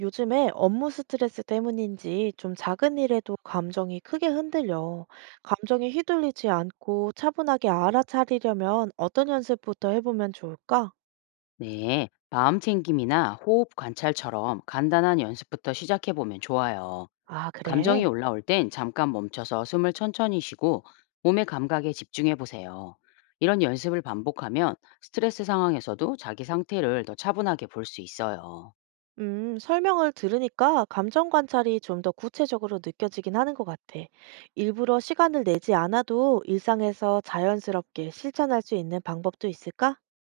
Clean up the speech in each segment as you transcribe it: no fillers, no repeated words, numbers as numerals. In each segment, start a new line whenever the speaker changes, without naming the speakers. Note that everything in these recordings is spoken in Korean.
요즘에 업무 스트레스 때문인지 좀 작은 일에도 감정이 크게 흔들려. 감정에 휘둘리지 않고 차분하게 알아차리려면 어떤 연습부터 해보면 좋을까?
네, 마음 챙김이나 호흡 관찰처럼 간단한 연습부터 시작해 보면 좋아요.
아,
감정이
그래.
올라올 땐 잠깐 멈춰서 숨을 천천히 쉬고 몸의 감각에 집중해 보세요. 이런 연습을 반복하면 스트레스 상황에서도 자기 상태를 더 차분하게 볼 수 있어요.
설명을 들으니까 감정 관찰이 좀 더 구체적으로 느껴지긴 하는 것 같아. 일부러 시간을 내지 않아도 일상에서 자연스럽게 실천할 수 있는 방법도 있을까?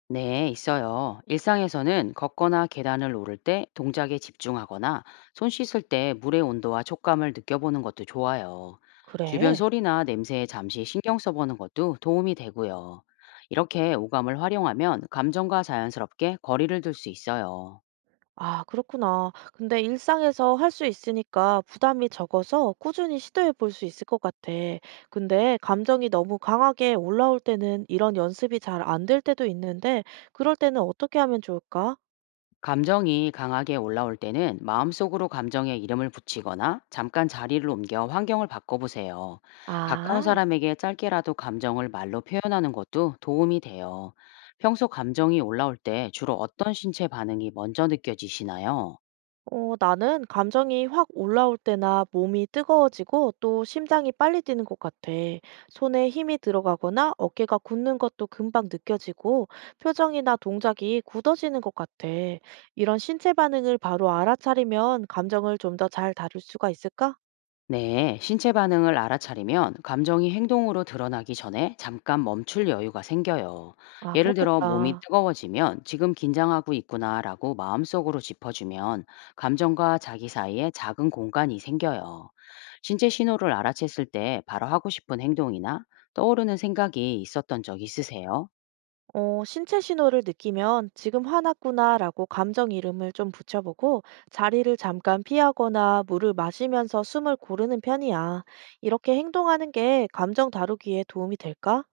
네, 있어요. 일상에서는 걷거나 계단을 오를 때 동작에 집중하거나 손 씻을 때 물의 온도와 촉감을 느껴보는 것도 좋아요. 주변
그래.
소리나 냄새에 잠시 신경 써보는 것도 도움이 되고요. 이렇게 오감을 활용하면 감정과 자연스럽게 거리를 둘 수 있어요.
아, 그렇구나. 근데 일상에서 할 수 있으니까 부담이 적어서 꾸준히 시도해 볼 수 있을 것 같아. 근데 감정이 너무 강하게 올라올 때는 이런 연습이 잘 안 될 때도 있는데, 그럴 때는 어떻게 하면 좋을까?
감정이 강하게 올라올 때는 마음속으로 감정에 이름을 붙이거나 잠깐 자리를 옮겨 환경을 바꿔보세요. 가까운
아.
사람에게 짧게라도 감정을 말로 표현하는 것도 도움이 돼요. 평소 감정이 올라올 때 주로 어떤 신체 반응이 먼저 느껴지시나요?
어, 나는 감정이 확 올라올 때나 몸이 뜨거워지고 또 심장이 빨리 뛰는 것 같아. 손에 힘이 들어가거나 어깨가 굳는 것도 금방 느껴지고 표정이나 동작이 굳어지는 것 같아. 이런 신체 반응을 바로 알아차리면 감정을 좀 더 잘 다룰 수가 있을까?
네, 신체 반응을 알아차리면 감정이 행동으로 드러나기 전에 잠깐 멈출 여유가 생겨요.
아,
예를 들어 몸이
그렇겠다.
뜨거워지면 지금 긴장하고 있구나라고 마음속으로 짚어주면 감정과 자기 사이에 작은 공간이 생겨요. 신체 신호를 알아챘을 때 바로 하고 싶은 행동이나 떠오르는 생각이 있었던 적 있으세요?
어, 신체 신호를 느끼면 지금 화났구나라고 감정 이름을 좀 붙여보고 자리를 잠깐 피하거나 물을 마시면서 숨을 고르는 편이야. 이렇게 행동하는 게 감정 다루기에 도움이 될까?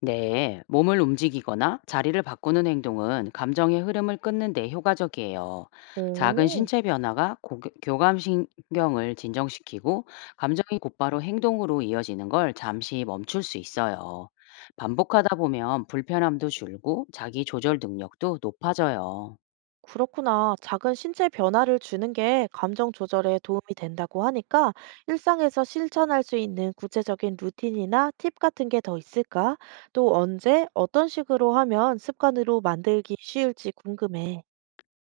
네, 몸을 움직이거나 자리를 바꾸는 행동은 감정의 흐름을 끊는 데 효과적이에요. 작은
오,
신체 변화가 교감신경을 진정시키고 감정이 곧바로 행동으로 이어지는 걸 잠시 멈출 수 있어요. 반복하다 보면 불편함도 줄고 자기 조절 능력도 높아져요.
그렇구나. 작은 신체 변화를 주는 게 감정 조절에 도움이 된다고 하니까 일상에서 실천할 수 있는 구체적인 루틴이나 팁 같은 게 더 있을까? 또 언제, 어떤 식으로 하면 습관으로 만들기 쉬울지 궁금해.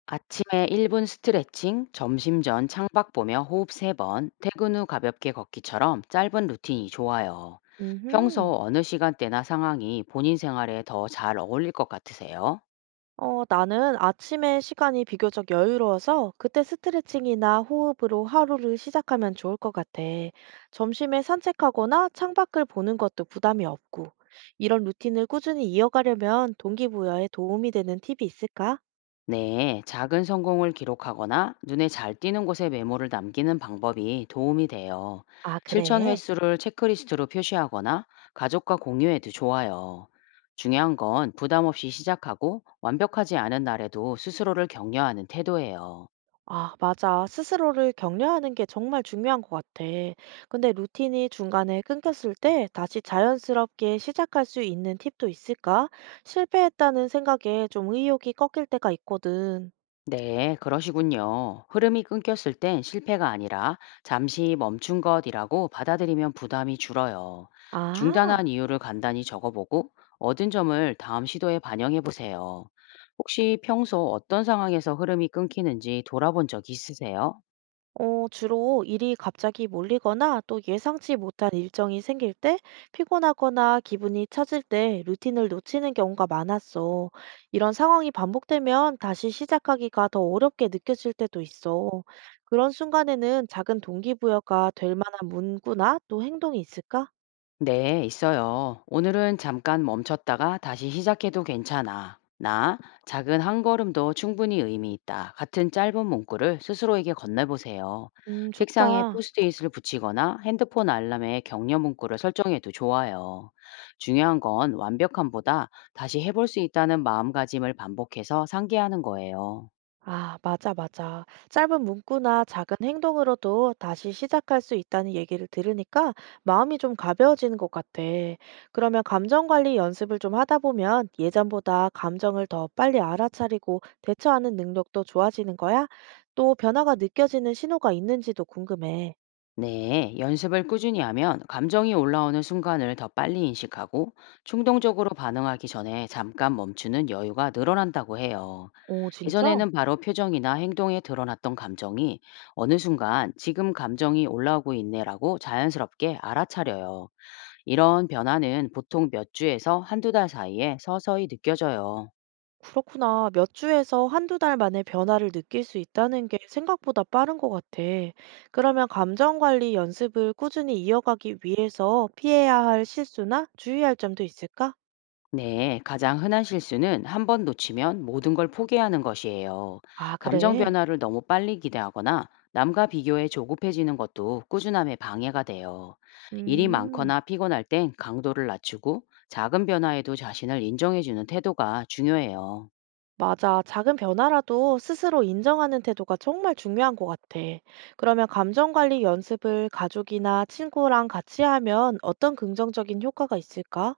아침에 1분 스트레칭, 점심 전 창밖 보며 호흡 3번, 퇴근 후 가볍게 걷기처럼 짧은 루틴이 좋아요.
음흠.
평소 어느 시간대나 상황이 본인 생활에 더 잘 어울릴 것 같으세요?
어, 나는 아침에 시간이 비교적 여유로워서 그때 스트레칭이나 호흡으로 하루를 시작하면 좋을 것 같아. 점심에 산책하거나 창밖을 보는 것도 부담이 없고. 이런 루틴을 꾸준히 이어가려면 동기부여에 도움이 되는 팁이 있을까?
네, 작은 성공을 기록하거나 눈에 잘 띄는 곳에 메모를 남기는 방법이 도움이 돼요.
아,
실천
그래.
횟수를 체크리스트로 표시하거나 가족과 공유해도 좋아요. 중요한 건 부담 없이 시작하고 완벽하지 않은 날에도 스스로를 격려하는 태도예요.
아, 맞아. 스스로를 격려하는 게 정말 중요한 것 같아. 근데 루틴이 중간에 끊겼을 때 다시 자연스럽게 시작할 수 있는 팁도 있을까? 실패했다는 생각에 좀 의욕이 꺾일 때가 있거든.
네, 그러시군요. 흐름이 끊겼을 땐 실패가 아니라 잠시 멈춘 것이라고 받아들이면 부담이 줄어요.
아.
중단한 이유를 간단히 적어보고 얻은 점을 다음 시도에 반영해 보세요. 혹시 평소 어떤 상황에서 흐름이 끊기는지 돌아본 적 있으세요?
어, 주로 일이 갑자기 몰리거나 또 예상치 못한 일정이 생길 때 피곤하거나 기분이 처질 때 루틴을 놓치는 경우가 많았어. 이런 상황이 반복되면 다시 시작하기가 더 어렵게 느껴질 때도 있어. 그런 순간에는 작은 동기부여가 될 만한 문구나 또 행동이 있을까?
네, 있어요. "오늘은 잠깐 멈췄다가 다시 시작해도 괜찮아. 나, 작은 한 걸음도 충분히 의미 있다." 같은 짧은 문구를 스스로에게 건네보세요. 책상에
좋다.
포스트잇을 붙이거나 핸드폰 알람에 격려 문구를 설정해도 좋아요. 중요한 건 완벽함보다 다시 해볼 수 있다는 마음가짐을 반복해서 상기하는 거예요.
아, 맞아, 맞아. 짧은 문구나 작은 행동으로도 다시 시작할 수 있다는 얘기를 들으니까 마음이 좀 가벼워지는 것 같아. 그러면 감정 관리 연습을 좀 하다 보면 예전보다 감정을 더 빨리 알아차리고 대처하는 능력도 좋아지는 거야? 또 변화가 느껴지는 신호가 있는지도 궁금해.
네, 연습을 꾸준히 하면 감정이 올라오는 순간을 더 빨리 인식하고 충동적으로 반응하기 전에 잠깐 멈추는 여유가 늘어난다고 해요.
오, 진짜?
예전에는 바로 표정이나 행동에 드러났던 감정이 어느 순간 지금 감정이 올라오고 있네라고 자연스럽게 알아차려요. 이런 변화는 보통 몇 주에서 한두 달 사이에 서서히 느껴져요.
그렇구나. 몇 주에서 한두 달 만에 변화를 느낄 수 있다는 게 생각보다 빠른 것 같아. 그러면 감정 관리 연습을 꾸준히 이어가기 위해서 피해야 할 실수나 주의할 점도 있을까?
네, 가장 흔한 실수는 한 번 놓치면 모든 걸 포기하는 것이에요.
아,
감정
그래.
변화를 너무 빨리 기대하거나 남과 비교해 조급해지는 것도 꾸준함에 방해가 돼요. 일이
음,
많거나 피곤할 땐 강도를 낮추고 작은 변화에도 자신을 인정해주는 태도가 중요해요.
맞아. 작은 변화라도 스스로 인정하는 태도가 정말 중요한 것 같아. 그러면 감정 관리 연습을 가족이나 친구랑 같이 하면 어떤 긍정적인 효과가 있을까?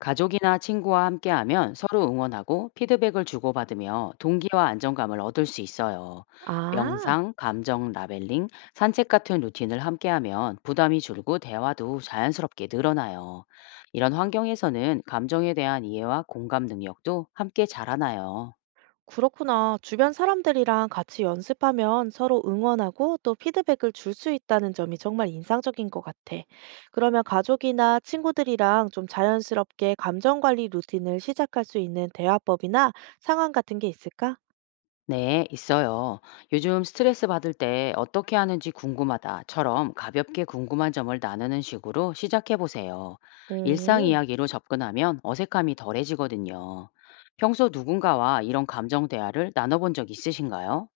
가족이나 친구와 함께하면 서로 응원하고 피드백을 주고받으며 동기와 안정감을 얻을 수 있어요.
아.
명상, 감정 라벨링, 산책 같은 루틴을 함께하면 부담이 줄고 대화도 자연스럽게 늘어나요. 이런 환경에서는 감정에 대한 이해와 공감 능력도 함께 자라나요.
그렇구나. 주변 사람들이랑 같이 연습하면 서로 응원하고 또 피드백을 줄 수 있다는 점이 정말 인상적인 것 같아. 그러면 가족이나 친구들이랑 좀 자연스럽게 감정 관리 루틴을 시작할 수 있는 대화법이나 상황 같은 게 있을까?
네, 있어요. "요즘 스트레스 받을 때 어떻게 하는지 궁금하다처럼 가볍게 궁금한 점을 나누는 식으로 시작해 보세요. 일상
음.
이야기로 접근하면 어색함이 덜해지거든요. 평소 누군가와 이런 감정 대화를 나눠본 적 있으신가요?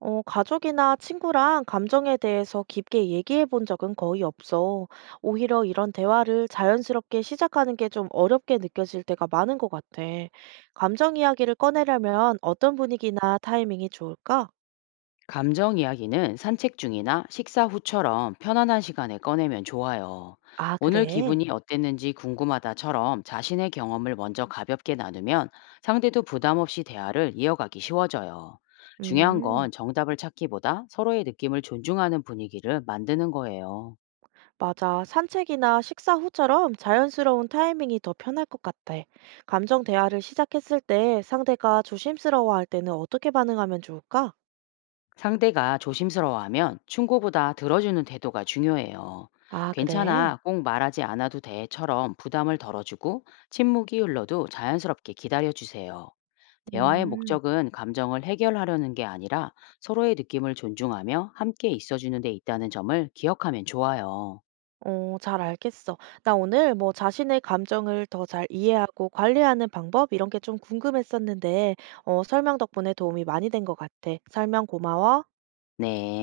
어, 가족이나 친구랑 감정에 대해서 깊게 얘기해 본 적은 거의 없어. 오히려 이런 대화를 자연스럽게 시작하는 게 좀 어렵게 느껴질 때가 많은 것 같아. 감정 이야기를 꺼내려면 어떤 분위기나 타이밍이 좋을까?
감정 이야기는 산책 중이나 식사 후처럼 편안한 시간에 꺼내면 좋아요.
아,
"오늘
그래.
기분이 어땠는지 궁금하다처럼 자신의 경험을 먼저 가볍게 나누면 상대도 부담 없이 대화를 이어가기 쉬워져요. 중요한
음,
건 정답을 찾기보다 서로의 느낌을 존중하는 분위기를 만드는 거예요.
맞아. 산책이나 식사 후처럼 자연스러운 타이밍이 더 편할 것 같아. 감정 대화를 시작했을 때 상대가 조심스러워할 때는 어떻게 반응하면 좋을까?
상대가 조심스러워하면 충고보다 들어주는 태도가 중요해요.
아, 그래.
"괜찮아, 꼭 말하지 않아도 돼처럼 부담을 덜어주고 침묵이 흘러도 자연스럽게 기다려주세요. 대화의
음.
목적은 감정을 해결하려는 게 아니라 서로의 느낌을 존중하며 함께 있어주는 데 있다는 점을 기억하면 좋아요.
어, 잘 알겠어. 나 오늘 뭐 자신의 감정을 더 잘 이해하고 관리하는 방법 이런 게 좀 궁금했었는데, 어, 설명 덕분에 도움이 많이 된 것 같아. 설명 고마워.
네.